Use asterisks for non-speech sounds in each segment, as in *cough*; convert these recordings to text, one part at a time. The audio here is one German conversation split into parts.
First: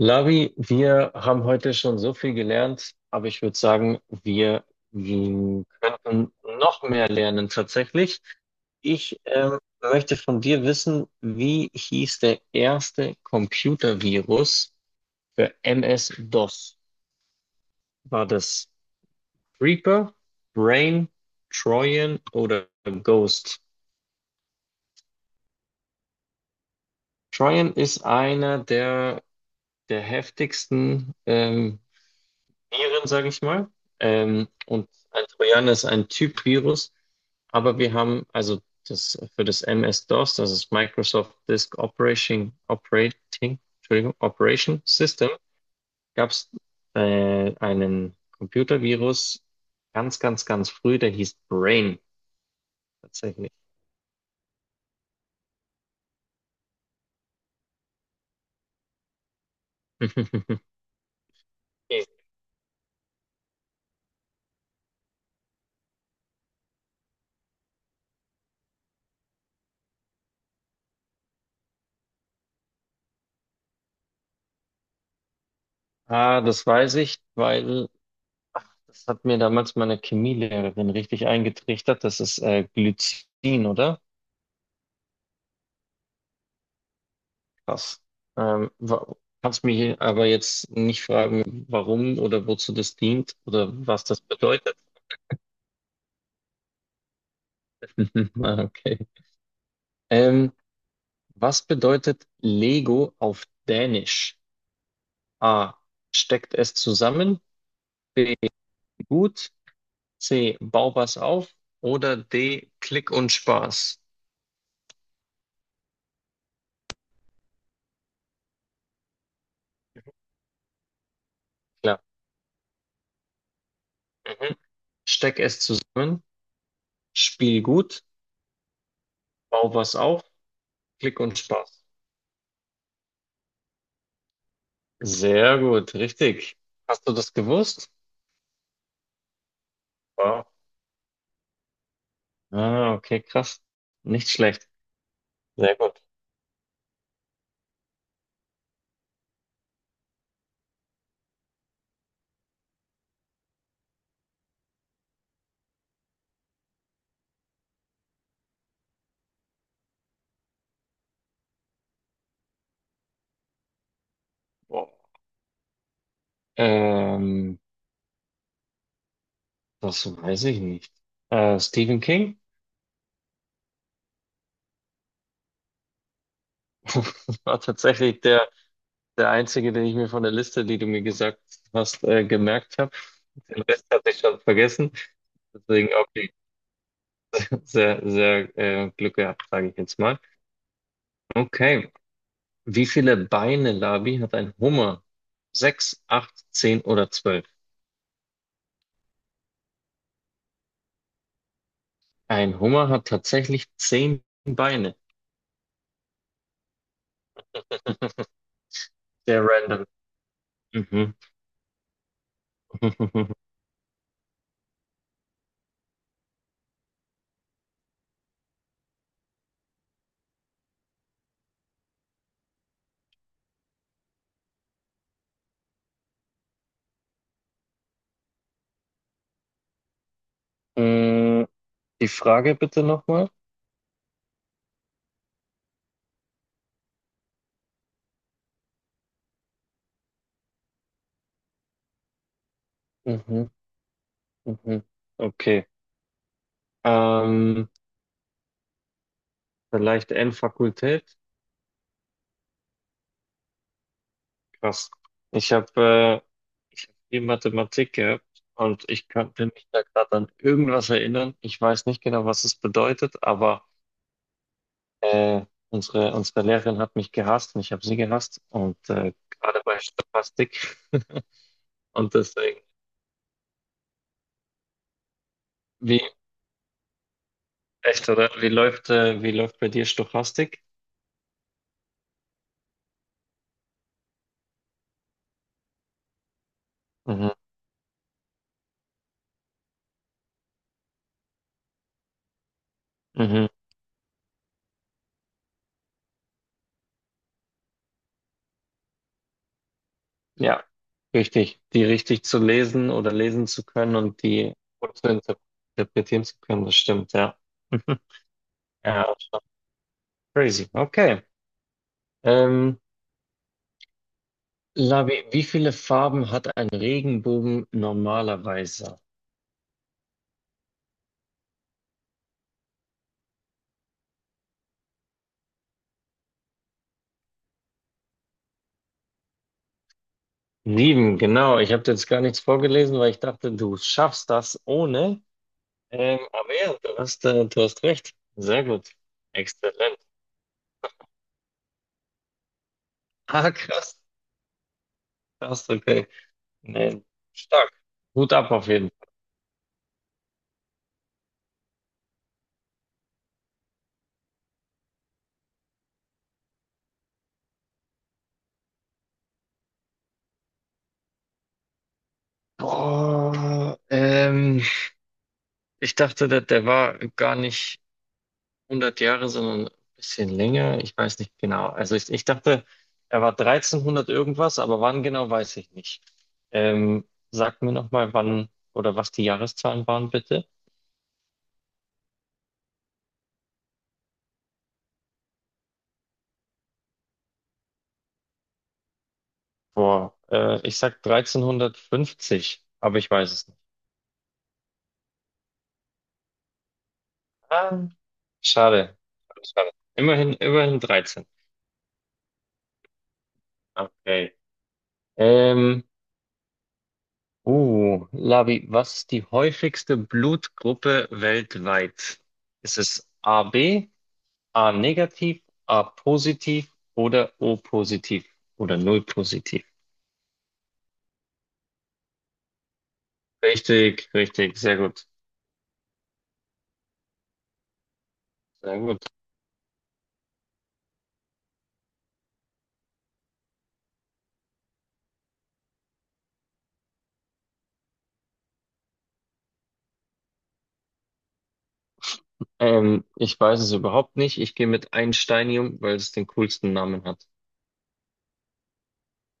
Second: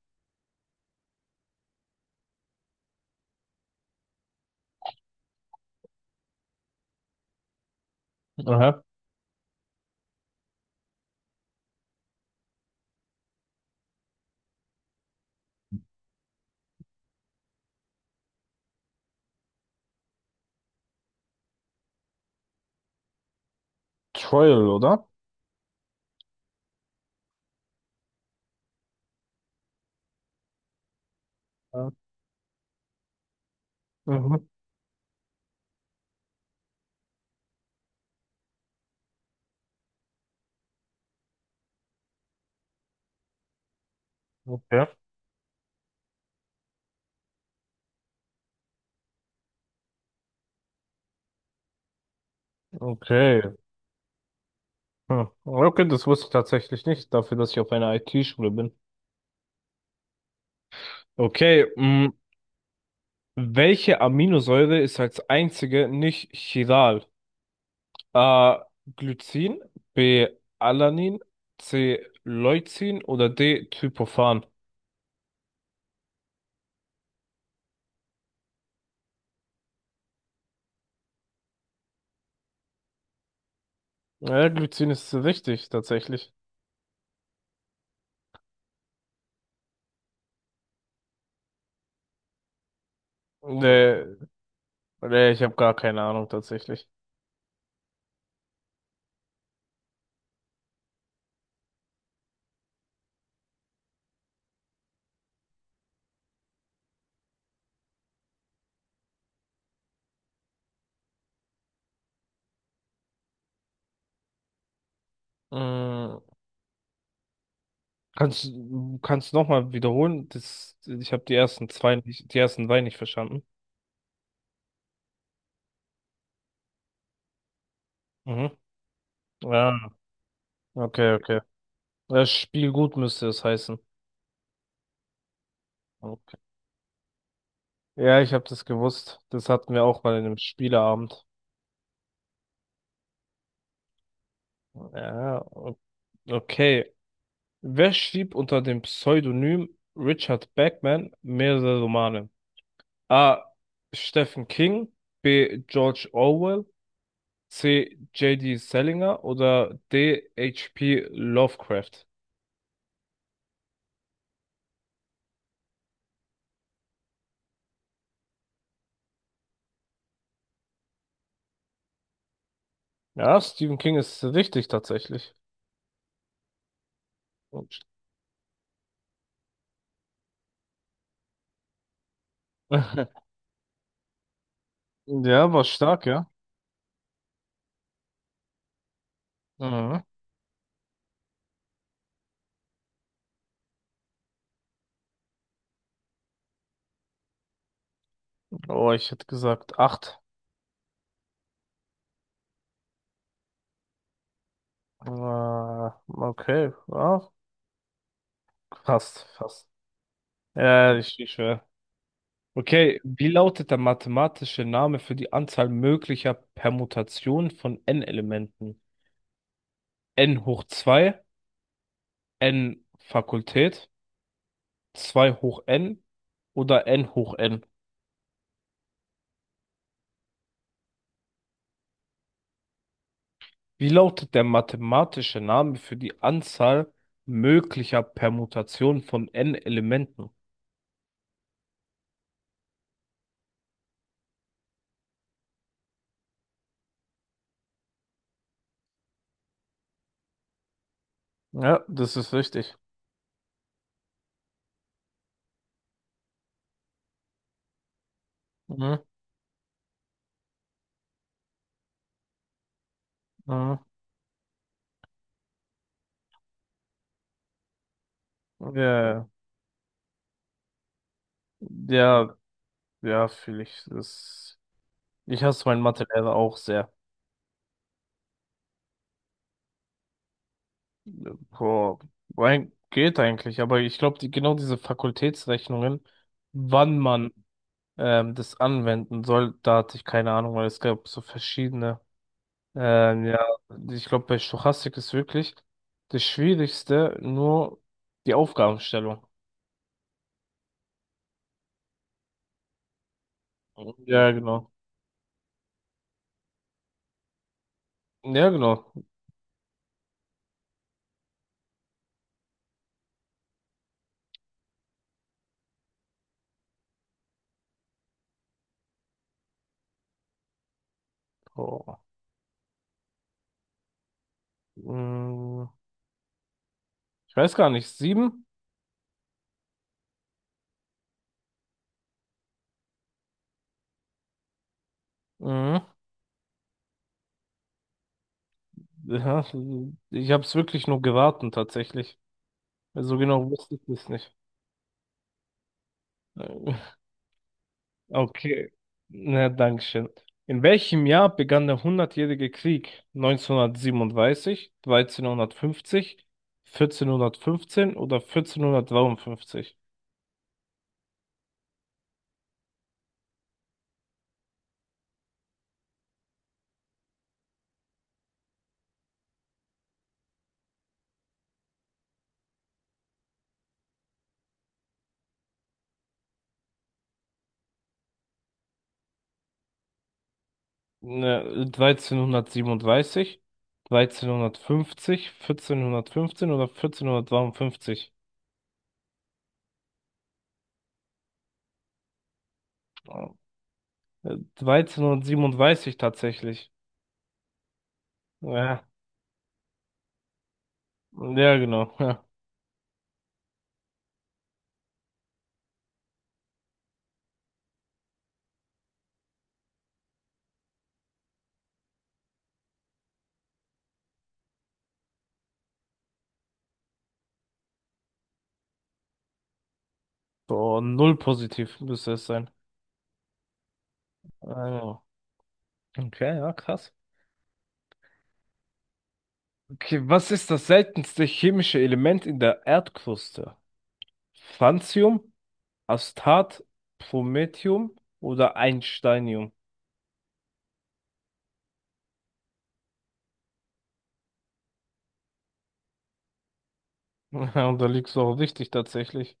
Lavi, wir haben heute schon so viel gelernt, aber ich würde sagen, wir könnten noch mehr lernen tatsächlich. Aha, Ich möchte von dir wissen, wie hieß der erste Computervirus für MS-DOS? War das Reaper, Brain, Trojan oder Ghost? Trial, oder? Trojan ist einer der heftigsten Ja. Viren, sage ich mal. Mhm. Und ein Trojaner ist ein Typ-Virus, aber wir haben also das für das MS-DOS, das ist Microsoft Disk Operating, Entschuldigung, Operation Okay, System, gab es einen Computervirus ganz, ganz, ganz früh, der hieß Brain okay. tatsächlich. Hm. Okay, das wusste ich tatsächlich nicht, dafür, dass ich auf einer IT-Schule bin. *laughs* Okay, Okay. mh, welche Aminosäure ist als einzige nicht chiral? A. Glycin, B. Alanin, C. Leucin oder D. Tryptophan? Ah, das weiß ich, weil das hat mir damals meine Chemielehrerin richtig eingetrichtert. Das ist Glycin, oder? Ja, Glycin ist richtig, tatsächlich. Krass. Ähm, wa- Kannst mich aber jetzt nicht fragen, warum oder wozu das dient oder Nee, was das bedeutet. nee, ich habe gar keine Ahnung, tatsächlich. *laughs* Ah, okay. Ähm, was bedeutet Lego auf Dänisch? A. Steckt es zusammen? B. Gut. C. Bau was auf. Oder D. Klick und Spaß. Mm, kannst du kannst noch mal wiederholen? Das, ich habe die ersten zwei Klar. nicht, die ersten zwei nicht verstanden. Mhm. Steck es zusammen. Spiel gut. Mhm. Bau Ja, was auf. okay, Klick und okay. Spaß. Das Spiel gut müsste es heißen. Sehr gut. Okay. Richtig. Hast du das gewusst? Ja, ich habe das gewusst. Das hatten wir auch mal in einem Wow. Spieleabend. Ah, okay, krass. Nicht schlecht. Ja, Sehr gut. okay. Wer schrieb unter dem Pseudonym Richard Bachman mehrere Romane? A. Stephen King, B. George Orwell, C. J.D. Salinger oder D. H.P. Lovecraft? Ähm, das weiß ich nicht. Stephen King Ja, Stephen King ist richtig tatsächlich. *laughs* war Und- tatsächlich der einzige, den ich mir von der Liste, die du mir gesagt hast, gemerkt habe. *laughs* Den Rest hatte ich schon vergessen. Ja, war Deswegen, stark, ja. okay, sehr, sehr Glück gehabt, sage ich jetzt Mhm. mal. Okay. Wie viele Beine, Labi, hat ein Hummer? Sechs, acht, zehn oder zwölf? Oh, ich hätte gesagt acht. Ein Hummer hat tatsächlich zehn Beine. Äh, okay, ja, fast, Sehr fast. random. Ja, Mhm. richtig schwer. Okay, wie *laughs* lautet der mathematische Name für die Anzahl möglicher Permutationen von n-Elementen? N hoch 2, n Fakultät, 2 hoch n oder n hoch n? Mm, Die Frage bitte nochmal. Wie lautet der mathematische Name für die Anzahl möglicher Permutationen von n-Elementen? Mhm, mhm. Okay. Ähm, vielleicht N-Fakultät? Ja, das ist richtig. Krass. Ich habe äh, ich hab viel Mathematik gehabt und Mhm. ich könnte mich da gerade an irgendwas erinnern. Ich weiß nicht genau, was es bedeutet, aber Mhm. äh, unsere Lehrerin hat mich gehasst und ich habe sie gehasst. Und Ja, gerade bei Stochastik. *laughs* Und ja, deswegen, ja, fühle ich. Das, ich hasse meinen wie, Mathelehrer auch sehr. echt, oder? Wie läuft bei dir Stochastik? Boah, geht eigentlich, aber ich glaube, die, genau diese Fakultätsrechnungen, wann man Mhm. Das anwenden soll, da hatte ich keine Ahnung, weil es gab so verschiedene. Ja, Mhm. ich glaube, bei Stochastik ist wirklich das Schwierigste nur die Aufgabenstellung. Ja, richtig. Die richtig zu lesen oder lesen zu können und Ja, die genau. gut zu interpretieren zu können, das stimmt, ja. *laughs* Ja, genau. Ja, schon crazy. Okay. Ähm, Labi, wie viele Farben hat ein Regenbogen normalerweise? Oh. Mm, ich weiß gar nicht. Sieben? Sieben, genau. Ich habe jetzt gar nichts vorgelesen, weil ich dachte, du schaffst das ohne. Mhm. Aber ja, du hast recht. Sehr gut. Ja, Exzellent. ich habe es wirklich nur geraten, tatsächlich. So genau Ah, wusste ich krass. es Krass, okay. nicht. Nee, stark. Hut ab auf Okay, jeden Fall. na, Dankeschön. In welchem Jahr begann der Hundertjährige Krieg? Neunzehnhundertsiebenunddreißig, dreizehnhundertfünfzig, vierzehnhundertfünfzehn oder 1453? Boah, ich dachte, der war gar nicht 100 Jahre, sondern ein bisschen länger. Ich weiß nicht genau. Also ich dachte, er war 1300 irgendwas, aber wann genau, weiß ich nicht. Ähm, sag mir nochmal, wann oder was die Jahreszahlen waren, bitte. Ne dreizehnhundertsiebenunddreißig, dreizehnhundertfünfzig, vierzehnhundertfünfzehn oder 1453? Boah, ich sag 1350, aber ich weiß es nicht. Äh, 1337 tatsächlich. Ah, Ja, schade. Schade. Immerhin 13. ja, genau. Ja. Okay. Ähm, Oh, Labi, was ist die häufigste Blutgruppe weltweit? Ist es A B, A negativ, A positiv oder O positiv oder Null positiv? So, null positiv müsste es sein. Richtig, richtig, Ah, sehr ja, gut, okay, ja, krass. sehr gut. Okay, was ist das seltenste chemische Element in der Erdkruste? Francium, Astat, Promethium oder Einsteinium? Ich weiß es überhaupt nicht. Ich gehe mit Einsteinium, weil es den coolsten Namen hat. *laughs* Ja, und da liegst du auch richtig tatsächlich.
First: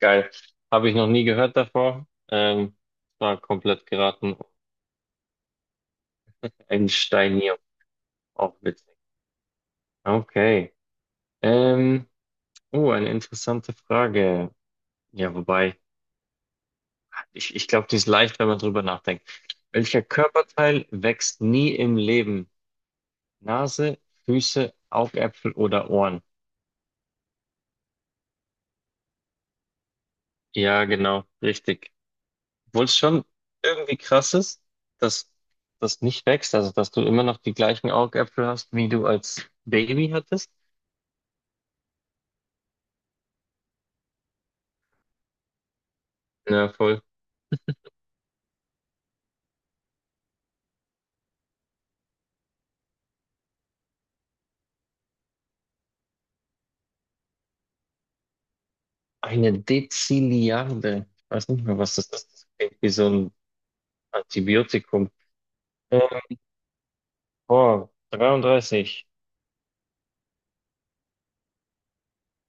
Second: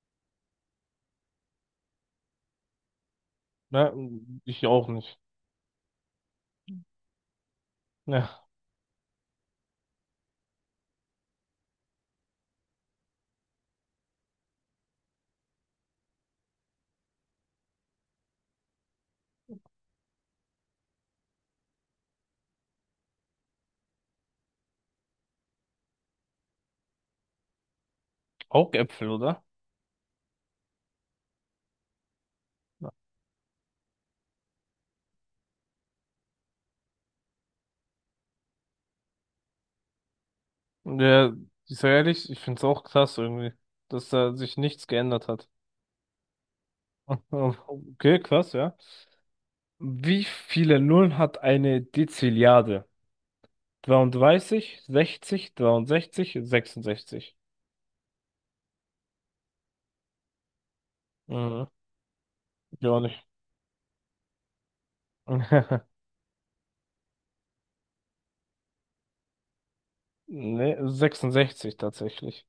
Geil. Habe ich noch nie gehört davor. War komplett Ne, geraten. ich auch nicht. Einsteinium, Ja, auch witzig. Okay. Ähm, Oh, eine interessante Frage. Ja, wobei, ich glaube, die ist leicht, wenn man drüber nachdenkt. Welcher Körperteil wächst nie im Leben? Nase, Füße, Augäpfel oder Ohren? Augäpfel, oder? Ja, genau, richtig. Obwohl Ja, es schon irgendwie krass ist, dass das nicht wächst, also dass du immer noch die gleichen Augäpfel hast, wie du als Baby hattest. Ja, ich sag ehrlich, ich find's auch krass irgendwie, dass da sich nichts geändert hat. Na, voll. *laughs* Okay, krass, ja. Wie viele Nullen hat eine Dezilliarde? 33, 60, 63, 66. Eine Dezilliarde. Ich weiß nicht Mhm. mehr, was das ist. Das klingt wie Gar so nicht. ein Antibiotikum. Ähm, *laughs* Boah, 33. Nee, 66 tatsächlich.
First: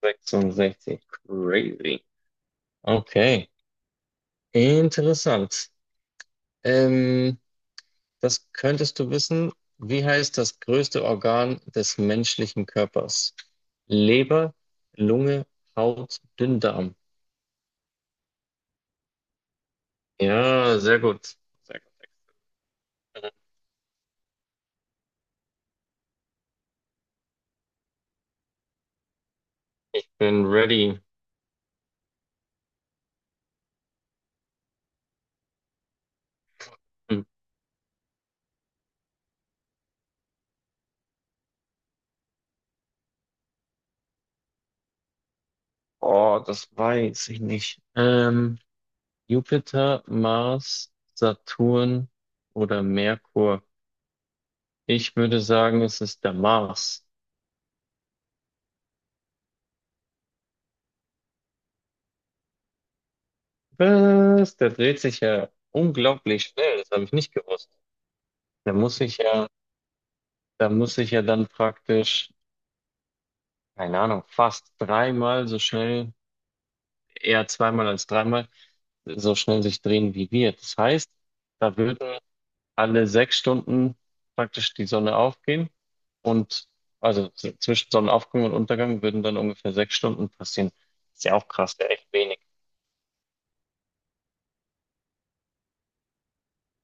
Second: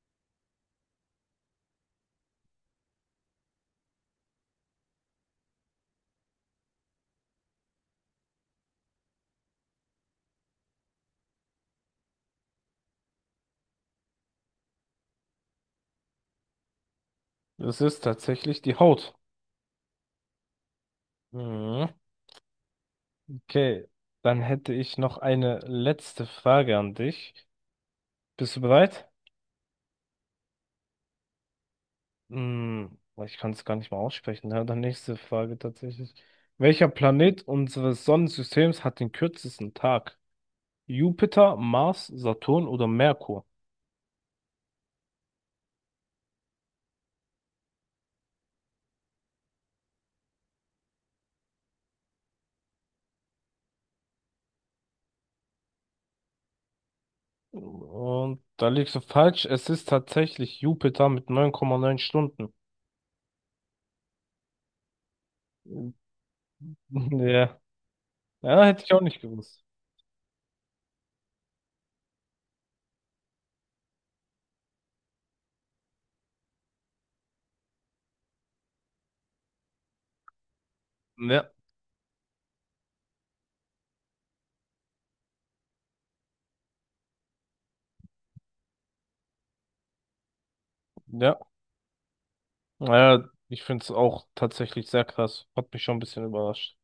66. Crazy. Okay. Interessant. Ähm, das könntest du wissen. Wie heißt das größte Organ des menschlichen Körpers? Leber, Lunge, Haut, Dünndarm. Es ist tatsächlich die Haut. Ja, sehr gut. Sehr Mhm. gut. Excellent. Okay, dann hätte ich noch eine letzte Frage an dich. Bist du bereit? Bin ready. Hm, ich kann es gar nicht mal aussprechen. Ja, dann nächste Frage tatsächlich. Welcher Hm. Planet unseres Sonnensystems hat den kürzesten Tag? Jupiter, Mars, Saturn oder Merkur? Oh, das weiß ich nicht. Jupiter, Mars, Saturn oder Merkur? Ich würde sagen, es ist der Mars. Und da liegst du falsch. Es ist tatsächlich Jupiter mit neun Komma neun Stunden. Was? Der dreht sich ja *laughs* unglaublich schnell. Das habe ich nicht Ja, gewusst. Ja, Da hätte ich muss auch ich nicht ja, gewusst. da muss ich ja dann praktisch, keine Ahnung, fast dreimal so schnell, eher zweimal als dreimal, so schnell sich drehen wie wir. Das heißt, Ja, da würden alle sechs Stunden praktisch die Sonne aufgehen und also zwischen Sonnenaufgang und Untergang würden dann ungefähr sechs Stunden passieren. Ist ja ja. auch krass, ja echt wenig. Naja, ich finde es auch tatsächlich sehr krass. Hat mich schon ein bisschen überrascht.